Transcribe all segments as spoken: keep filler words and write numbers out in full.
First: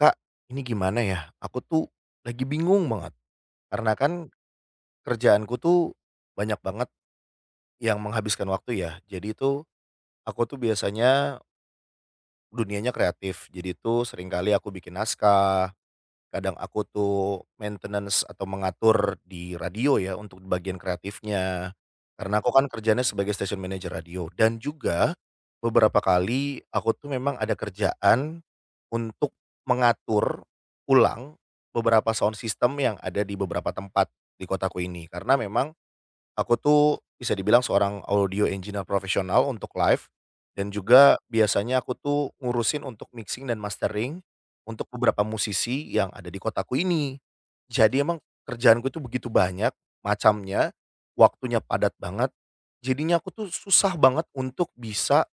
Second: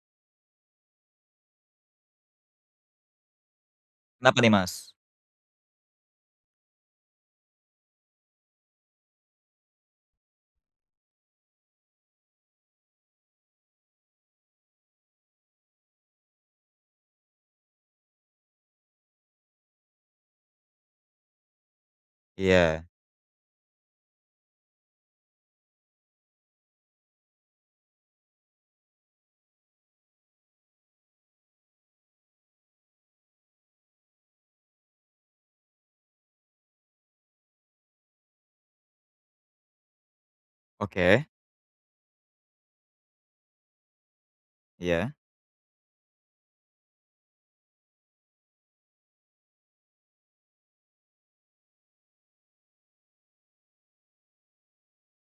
Kak, ini gimana ya, aku tuh lagi bingung banget. Karena kan Kenapa nih, Mas? kerjaanku tuh banyak banget yang menghabiskan waktu ya. Jadi itu aku tuh biasanya dunianya kreatif, jadi itu seringkali aku bikin naskah. Kadang aku tuh maintenance atau mengatur di radio ya untuk bagian kreatifnya, karena aku kan Iya. kerjanya sebagai station manager radio dan juga beberapa kali aku tuh memang ada kerjaan untuk mengatur ulang beberapa sound system yang ada di beberapa tempat di kotaku ini. Karena memang aku tuh bisa dibilang seorang audio engineer profesional untuk live dan juga Oke. biasanya aku tuh ngurusin untuk mixing dan mastering untuk Iya. beberapa musisi yang ada di kotaku ini. Jadi emang kerjaanku tuh begitu banyak macamnya, waktunya padat banget, jadinya aku tuh susah banget untuk bisa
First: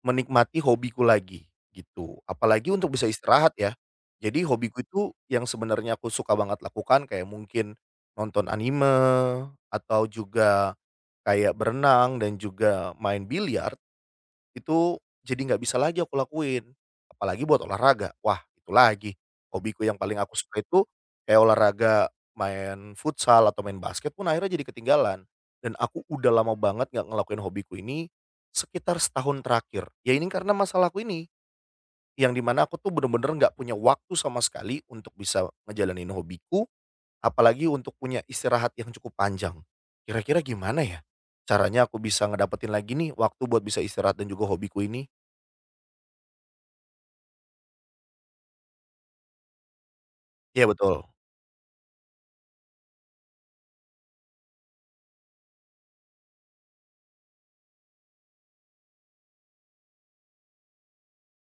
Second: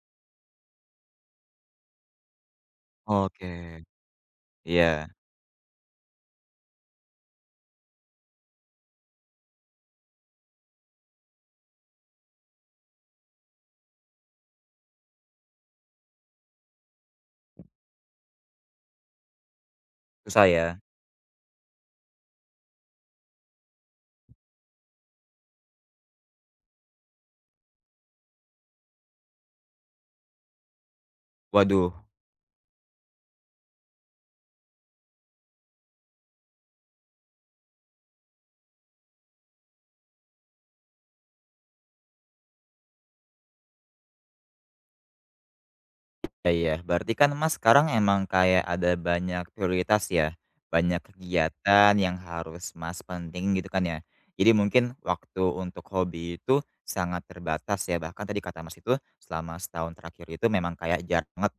menikmati hobiku lagi, gitu. Apalagi untuk bisa istirahat ya. Oke. Jadi hobiku Iya. itu yang sebenarnya aku suka banget lakukan kayak mungkin nonton anime, atau juga kayak berenang dan juga main biliar, itu jadi nggak bisa lagi aku lakuin, apalagi buat olahraga. Wah, itu lagi, hobiku yang paling aku Susah suka ya? itu kayak olahraga main futsal atau main basket pun akhirnya jadi ketinggalan. Dan aku udah lama banget nggak ngelakuin hobiku ini, sekitar setahun terakhir. Ya ini karena masalahku ini, Waduh. yang dimana aku tuh bener-bener nggak punya waktu sama sekali untuk bisa ngejalanin hobiku, apalagi untuk punya istirahat yang cukup panjang. Kira-kira gimana ya, caranya aku bisa ngedapetin lagi nih waktu buat bisa istirahat dan juga hobiku ini? Ya, iya. Berarti kan Mas sekarang emang kayak ada banyak prioritas ya, Iya banyak betul. kegiatan yang harus Mas penting gitu kan ya. Jadi mungkin waktu untuk hobi itu sangat terbatas ya, bahkan tadi kata Mas itu selama setahun terakhir itu memang kayak jarang banget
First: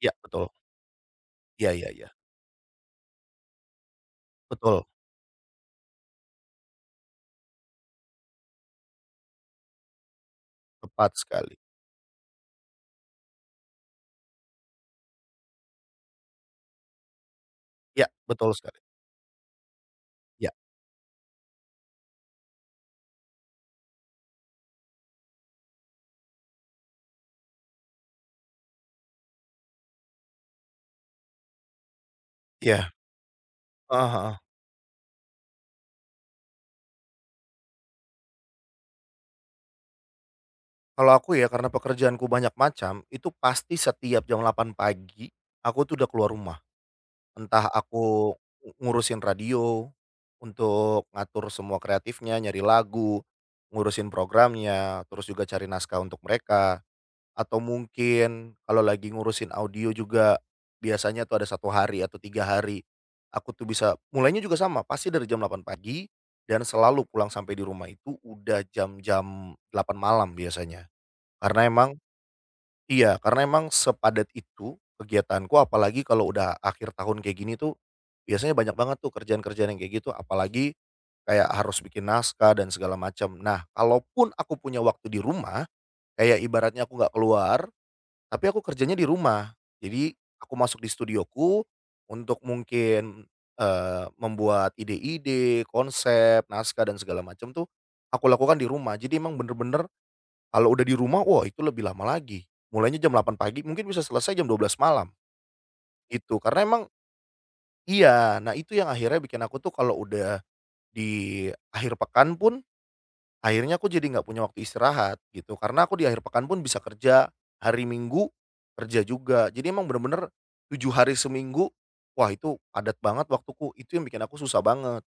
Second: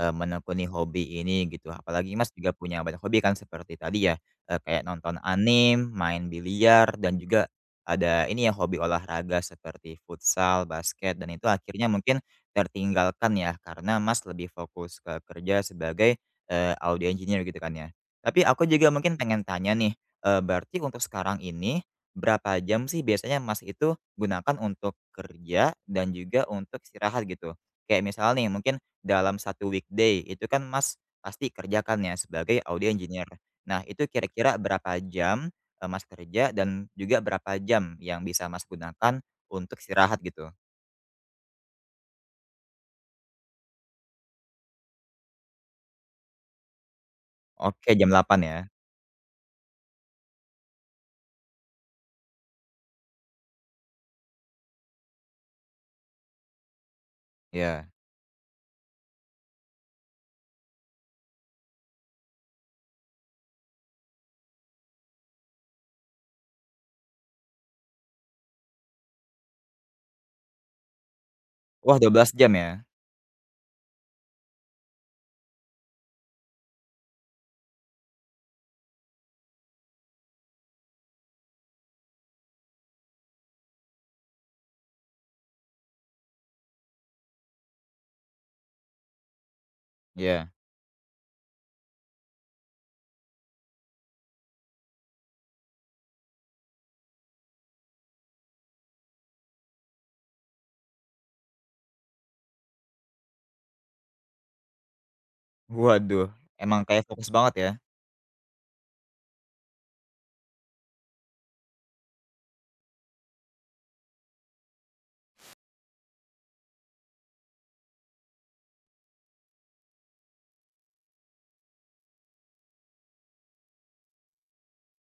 Iya betul. menekuni hobi ini gitu. Iya iya iya. Apalagi Mas juga punya banyak hobi kan seperti tadi ya, eee, kayak Betul, nonton anime, main biliar, dan juga ada ini ya hobi olahraga seperti futsal, tepat basket, dan itu sekali. akhirnya mungkin tertinggalkan ya karena Mas lebih fokus ke kerja sebagai, eee, audio engineer gitu kan ya. Iya, Tapi betul aku sekali. juga mungkin pengen tanya nih, eee, Iya berarti untuk sekarang ini berapa jam sih biasanya Mas itu gunakan untuk kerja dan juga untuk istirahat gitu? Kayak misal nih mungkin dalam satu weekday itu kan Mas pasti kerjakan ya sebagai audio iya. engineer. Nah itu Heeh heeh. kira-kira berapa jam, eee, Mas kerja dan juga berapa jam yang bisa Mas gunakan untuk istirahat gitu? Kalau aku ya karena pekerjaanku banyak macam, itu pasti setiap jam delapan pagi aku tuh udah keluar rumah. Entah Oke, jam aku delapan ya? ngu ngurusin radio untuk ngatur semua kreatifnya, nyari lagu, ngurusin programnya, terus juga cari naskah untuk mereka. Atau Ya. mungkin kalau lagi ngurusin audio juga biasanya tuh ada satu hari atau tiga hari. Aku tuh bisa mulainya juga sama, pasti dari jam delapan pagi dan selalu pulang sampai di rumah itu udah jam-jam delapan malam biasanya. Karena emang Wah, dua belas jam ya? iya, karena emang sepadat itu kegiatanku, apalagi kalau udah akhir tahun kayak gini tuh biasanya banyak banget tuh kerjaan-kerjaan yang kayak gitu, apalagi kayak harus bikin naskah dan segala macam. Nah, kalaupun aku punya waktu di rumah, kayak ibaratnya aku nggak keluar tapi aku kerjanya di rumah. Jadi Ya. aku masuk di studioku untuk mungkin, eee, membuat ide-ide, konsep, naskah dan segala macam tuh aku lakukan di rumah. Jadi emang bener-bener kalau udah di rumah, wah itu lebih lama lagi. Mulainya jam delapan pagi mungkin bisa selesai jam dua belas malam Waduh, gitu. Karena emang emang kayak fokus banget ya? iya, nah itu yang akhirnya bikin aku tuh kalau udah di akhir pekan pun akhirnya aku jadi nggak punya waktu istirahat gitu, karena aku di akhir pekan pun bisa kerja, hari Minggu kerja juga. Jadi emang bener-bener tujuh hari seminggu, wah itu padat banget waktuku, itu yang bikin aku susah banget.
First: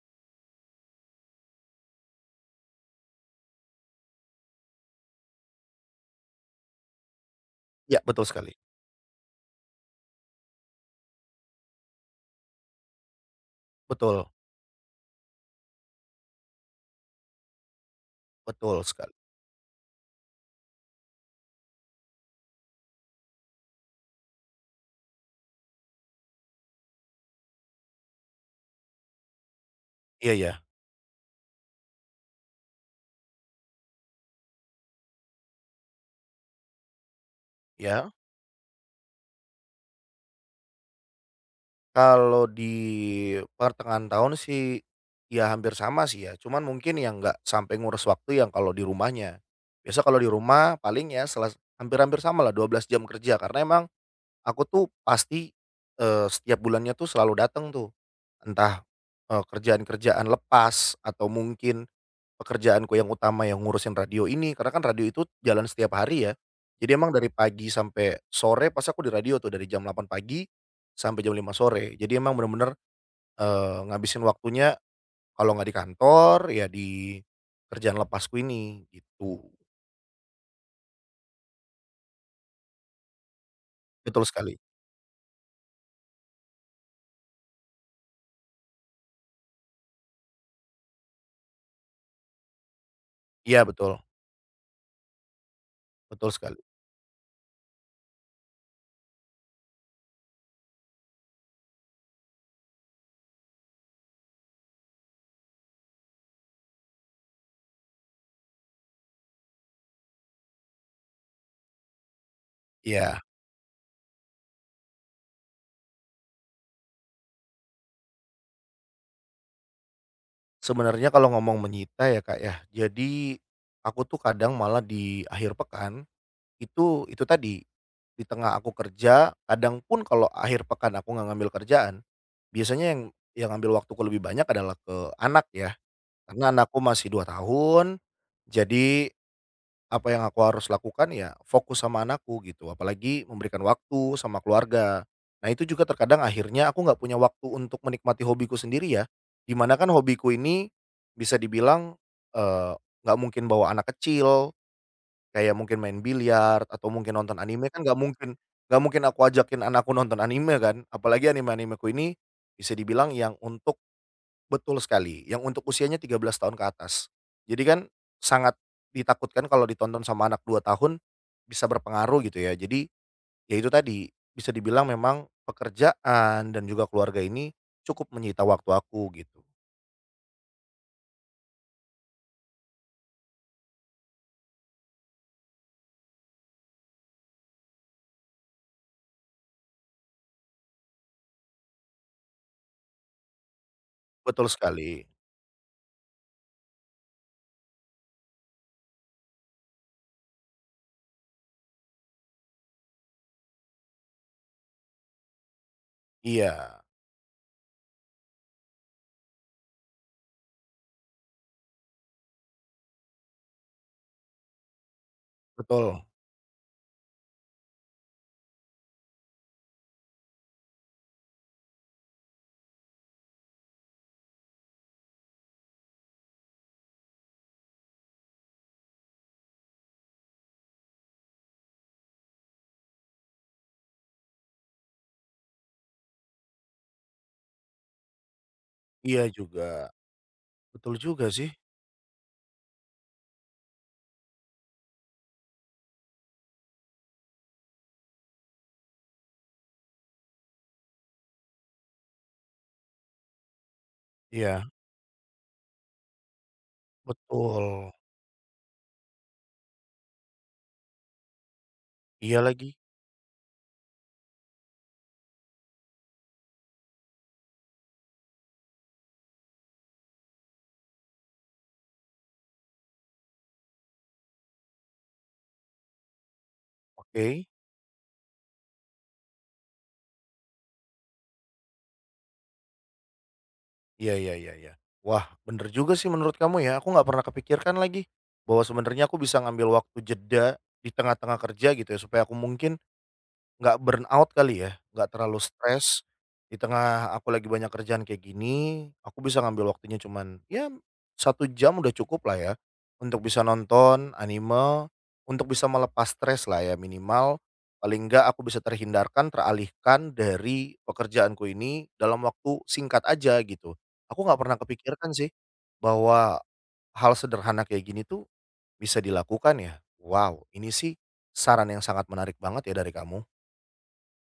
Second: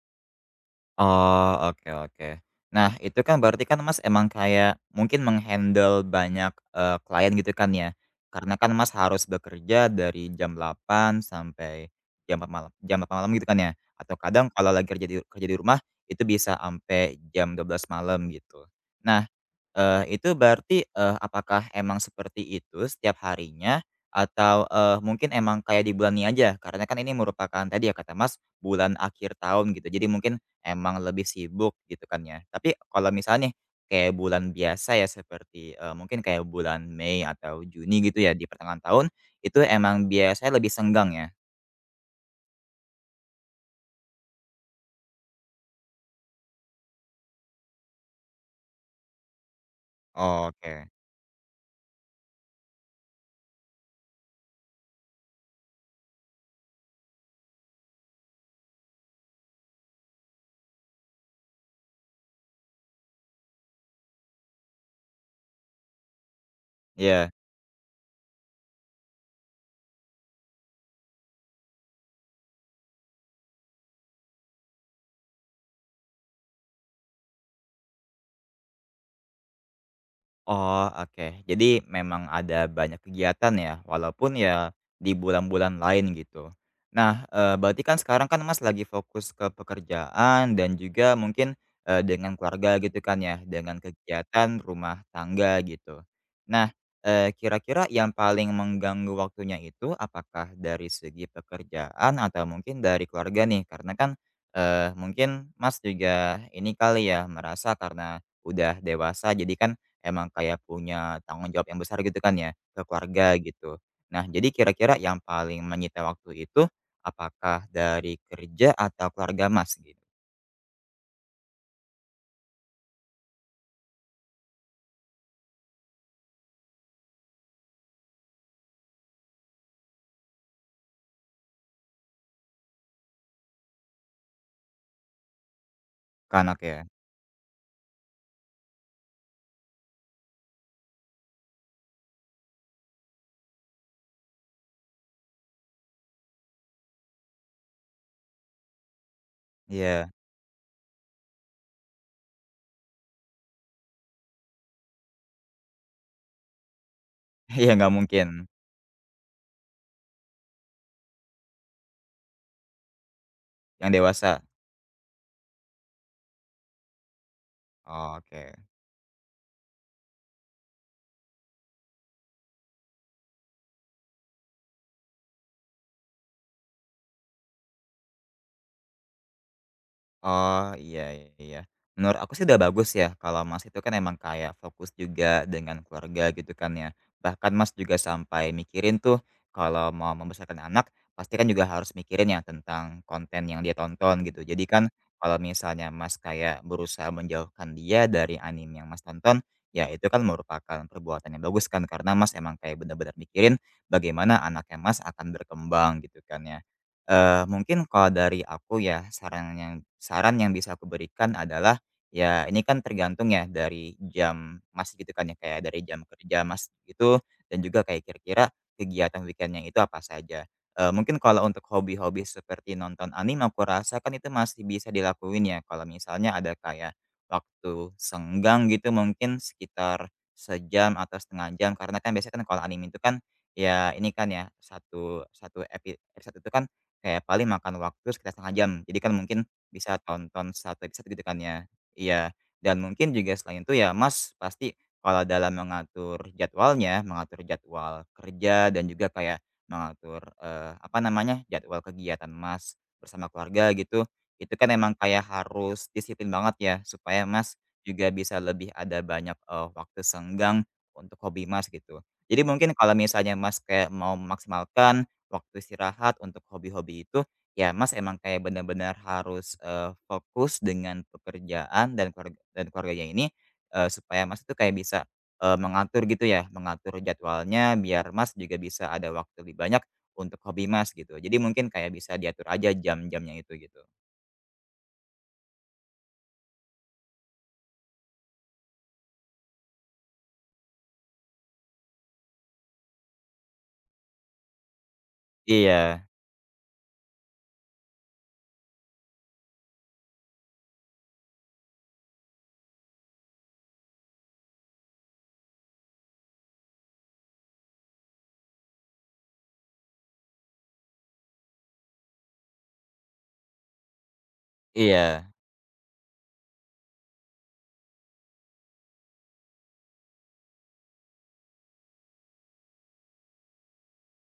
Oh, oke, oke. Nah, itu kan berarti kan Mas emang kayak mungkin menghandle banyak, eee, klien gitu kan ya? Ya betul sekali, Karena kan Mas harus bekerja dari jam delapan sampai jam empat malam, jam delapan malam gitu kan ya? Atau betul, kadang kalau lagi kerja di kerja di rumah, itu bisa sampai jam dua belas malam gitu. betul sekali. Nah, Eee, itu berarti, eee, apakah emang seperti itu setiap harinya, atau, eee, mungkin emang kayak di bulan ini aja? Karena kan ini merupakan tadi ya kata Mas, bulan akhir tahun gitu, jadi Iya mungkin iya, emang lebih sibuk gitu kan ya. Tapi kalau misalnya nih, kayak bulan biasa ya seperti, eee, mungkin kayak bulan Mei atau Juni ya. gitu ya, di pertengahan tahun, itu emang biasanya lebih senggang ya? Kalau di pertengahan tahun sih, ya hampir sama sih ya, cuman mungkin yang nggak sampai ngurus waktu yang kalau di rumahnya. Biasa kalau di rumah Oke, paling ya selas hampir-hampir sama lah dua belas jam kerja, karena emang aku tuh pasti, eee, setiap bulannya tuh selalu datang tuh, entah, eee, kerjaan-kerjaan lepas atau mungkin pekerjaanku yang utama yang ngurusin radio ini, karena kan radio itu jalan setiap hari ya. Jadi emang dari ya. pagi sampai sore pas aku di radio tuh, dari jam delapan pagi sampai jam lima sore. Jadi emang bener-bener, eee, ngabisin waktunya kalau nggak di kantor ya di kerjaan lepasku ini, gitu. Oh, oke. Jadi memang ada banyak kegiatan ya, Betul walaupun sekali. ya di bulan-bulan lain gitu. Nah, eee, berarti kan sekarang kan Mas lagi fokus ke pekerjaan dan juga mungkin, eee, dengan keluarga gitu kan ya, Iya dengan betul, kegiatan rumah tangga gitu. betul sekali. Nah, eee, kira-kira yang paling mengganggu waktunya itu apakah dari segi pekerjaan atau mungkin dari keluarga nih? Karena kan, eee, mungkin Mas juga ini kali ya merasa karena udah dewasa jadi kan emang kayak punya tanggung jawab yang besar gitu kan ya, ke Iya. keluarga gitu. Nah, jadi kira-kira yang paling menyita waktu itu, apakah dari kerja atau keluarga Mas gitu? Sebenarnya kalau ngomong menyita ya Kak ya, jadi aku tuh kadang malah di akhir pekan, itu itu tadi, di tengah aku kerja, kadang pun kalau akhir pekan aku nggak ngambil kerjaan, biasanya yang yang ngambil waktuku lebih banyak adalah ke anak ya, Ke karena anak anakku ya? masih dua tahun, jadi apa yang aku harus lakukan ya fokus sama anakku gitu, apalagi memberikan waktu sama keluarga. Nah itu juga terkadang akhirnya aku nggak punya waktu untuk menikmati hobiku sendiri ya, dimana kan Iya. hobiku ini bisa dibilang, eee, nggak mungkin bawa anak kecil, kayak mungkin main biliar atau mungkin nonton anime Iya, kan nggak nggak mungkin, mungkin nggak mungkin aku ajakin anakku nonton anime kan, apalagi anime-animeku ini bisa dibilang yang untuk. yang dewasa? Betul sekali, yang untuk usianya tiga belas tahun ke atas. Jadi kan Oke. sangat ditakutkan kalau ditonton sama anak dua tahun bisa berpengaruh gitu ya. Jadi ya itu tadi, bisa dibilang memang pekerjaan dan juga keluarga ini cukup menyita waktu aku gitu. Oh, iya, iya. Iya. Menurut aku sih udah bagus ya kalau Mas itu kan emang kayak fokus juga dengan keluarga gitu kan ya. Bahkan Mas juga sampai mikirin tuh kalau mau membesarkan anak pasti kan juga harus mikirin ya tentang konten yang dia tonton gitu. Betul Jadi kan sekali. kalau misalnya Mas kayak berusaha menjauhkan dia dari anime yang Mas tonton, ya itu kan merupakan perbuatan yang bagus kan karena Mas emang kayak benar-benar mikirin bagaimana anaknya Mas akan berkembang gitu kan ya. Iya, Eee, mungkin kalau dari aku ya saran yang saran yang bisa aku berikan adalah, ya ini kan tergantung ya dari jam Mas gitu kan ya, kayak dari betul. jam kerja Mas gitu dan juga kayak kira-kira kegiatan weekendnya itu apa saja. Eee, mungkin kalau untuk hobi-hobi seperti nonton anime aku rasa kan itu masih bisa dilakuin ya kalau misalnya ada kayak waktu senggang gitu mungkin sekitar sejam atau setengah jam, karena kan biasanya kan kalau anime itu kan, ya ini kan ya satu satu epi episode satu itu kan kayak paling makan waktu sekitar setengah jam. Jadi kan Iya mungkin juga. bisa tonton satu Betul episode gitu juga kan sih. ya. Iya, dan mungkin juga selain itu ya Mas pasti kalau dalam mengatur jadwalnya, mengatur jadwal kerja dan juga kayak mengatur, eee, apa namanya, jadwal kegiatan Mas bersama keluarga gitu, itu Iya, kan emang kayak harus disiplin banget ya supaya Mas betul. juga bisa lebih ada banyak, eee, waktu senggang untuk hobi Mas gitu. Iya Jadi mungkin lagi. kalau misalnya Mas kayak mau memaksimalkan waktu istirahat untuk hobi-hobi itu, ya Mas emang kayak benar-benar harus, eee, fokus dengan pekerjaan dan keluarga dan keluarganya ini, eee, supaya Mas itu kayak bisa, eee, mengatur gitu ya, mengatur Oke. jadwalnya biar Mas juga bisa ada waktu lebih banyak untuk hobi Mas gitu. Jadi mungkin kayak bisa diatur aja jam-jamnya itu gitu. Iya iya iya iya. Wah, bener juga sih menurut kamu ya, aku nggak pernah kepikirkan lagi, bahwa sebenarnya aku bisa ngambil waktu jeda di tengah-tengah kerja gitu ya, supaya aku mungkin, nggak burnout kali ya, nggak terlalu Iya, stres, di tengah aku lagi banyak kerjaan kayak gini, aku bisa ngambil waktunya cuman, ya satu jam udah cukup lah ya, untuk bisa nonton anime, untuk bisa melepas stres lah ya minimal, paling nggak aku bisa terhindarkan, teralihkan dari pekerjaanku ini dalam waktu singkat aja gitu. Aku nggak pernah kepikirkan sih, iya. bahwa hal sederhana kayak gini tuh bisa dilakukan ya. Wow, ini sih saran yang sangat menarik banget ya dari kamu.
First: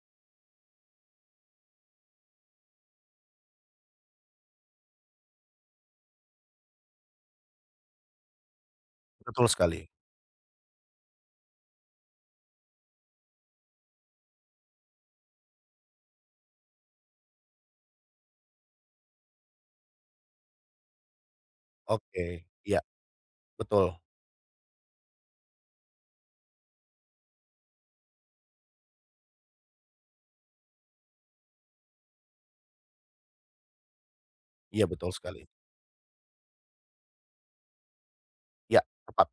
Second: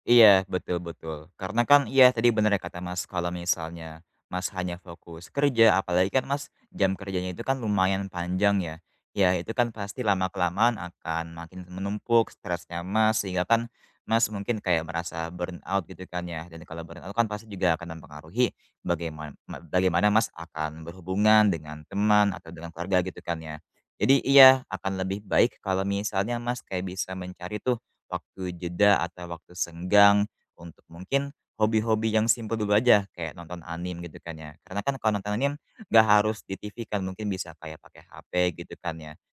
Iya, betul, betul. Karena kan iya tadi bener ya kata Mas, kalau misalnya Mas hanya fokus kerja, apalagi kan Mas jam kerjanya itu kan lumayan panjang ya. Ya Betul itu kan sekali. pasti lama-kelamaan akan makin menumpuk stresnya Mas, sehingga kan Mas mungkin kayak merasa burn out gitu kan ya. Dan kalau burn out kan pasti juga akan mempengaruhi bagaimana bagaimana Mas akan berhubungan dengan Oke, teman atau dengan iya, keluarga gitu kan ya. betul. Jadi iya akan lebih baik kalau misalnya Mas kayak bisa mencari tuh waktu jeda atau waktu senggang untuk mungkin hobi-hobi yang simpel dulu aja kayak nonton anime gitu kan ya. Karena Iya, kan betul kalau nonton sekali. anime nggak harus di T V kan, mungkin bisa kayak pakai H P gitu Iya, kan ya. tepat.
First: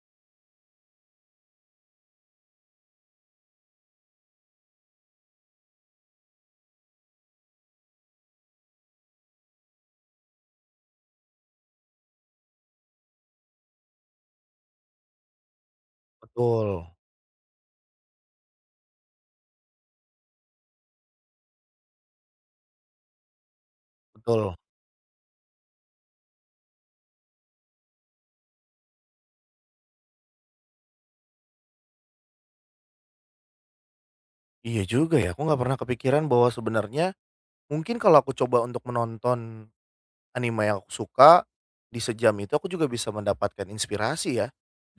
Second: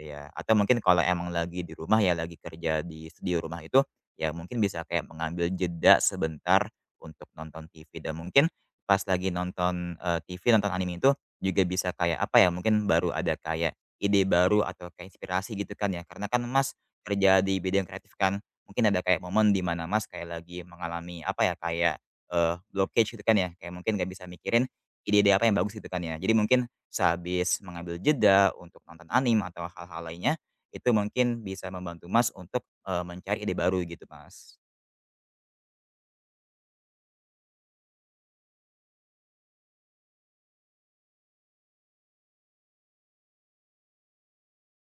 Iya, atau mungkin kalau emang lagi di rumah ya, lagi kerja di studio rumah itu, ya mungkin bisa kayak mengambil jeda sebentar untuk nonton T V, dan mungkin pas lagi nonton, eee, T V, nonton anime itu juga bisa kayak apa ya, mungkin baru ada kayak ide baru atau kayak inspirasi gitu kan ya, karena kan Betul, Mas kerja di bidang kreatif kan, mungkin ada kayak momen di mana Mas kayak lagi mengalami apa ya, kayak, eee, blockage gitu kan ya, kayak mungkin nggak bisa betul. mikirin ide-ide apa yang bagus gitu kan ya. Jadi mungkin sehabis mengambil jeda untuk nonton anime atau hal-hal lainnya, itu mungkin bisa membantu Mas untuk, eee, mencari ide baru gitu, Mas. Iya juga ya, aku nggak pernah kepikiran bahwa sebenarnya mungkin kalau aku coba untuk menonton anime yang aku suka, di sejam itu aku juga bisa mendapatkan inspirasi ya,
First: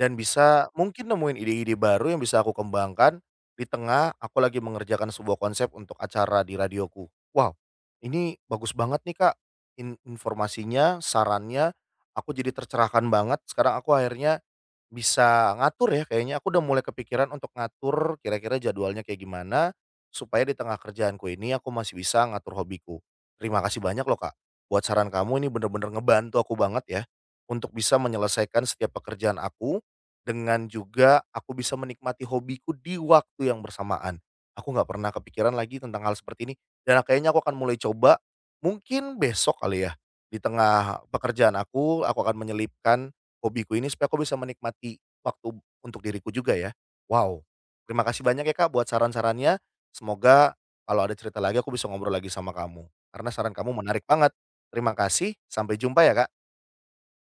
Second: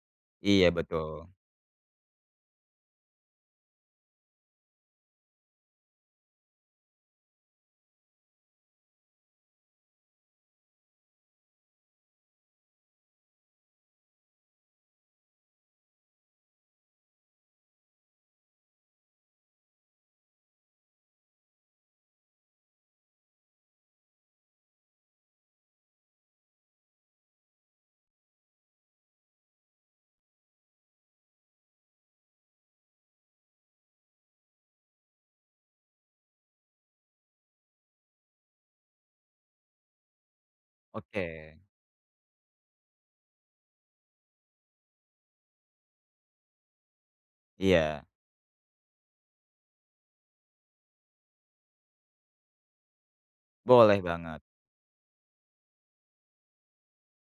dan Iya, bisa mungkin betul. nemuin ide-ide baru yang bisa aku kembangkan di tengah aku lagi mengerjakan sebuah konsep untuk acara di radioku. Wow, ini bagus banget nih Kak, in informasinya, sarannya, aku jadi tercerahkan banget, sekarang aku akhirnya bisa ngatur ya kayaknya, aku udah mulai kepikiran untuk ngatur kira-kira jadwalnya kayak gimana, supaya di tengah kerjaanku ini aku masih bisa ngatur hobiku. Terima kasih banyak loh Kak, buat saran kamu ini bener-bener ngebantu aku banget ya, untuk bisa menyelesaikan setiap pekerjaan aku, dengan juga aku bisa menikmati hobiku di waktu yang bersamaan. Aku nggak pernah kepikiran lagi tentang hal seperti ini, dan kayaknya aku akan mulai coba, mungkin besok kali ya, di tengah pekerjaan Oke. aku, aku akan menyelipkan hobiku ini supaya aku bisa menikmati waktu untuk diriku juga ya. Wow, terima Iya, kasih banyak ya Kak buat saran-sarannya. Semoga kalau ada cerita lagi aku bisa ngobrol lagi sama kamu, karena saran kamu boleh menarik banget. banget. Terima kasih, sampai jumpa ya Kak.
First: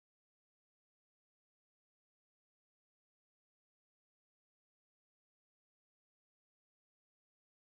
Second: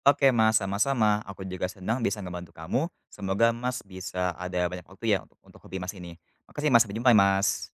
Oke, Mas, sama-sama, aku juga senang bisa ngebantu kamu. Semoga Mas bisa ada banyak waktu ya untuk untuk hobi Mas ini. Makasih Mas, sampai jumpa ya, Mas.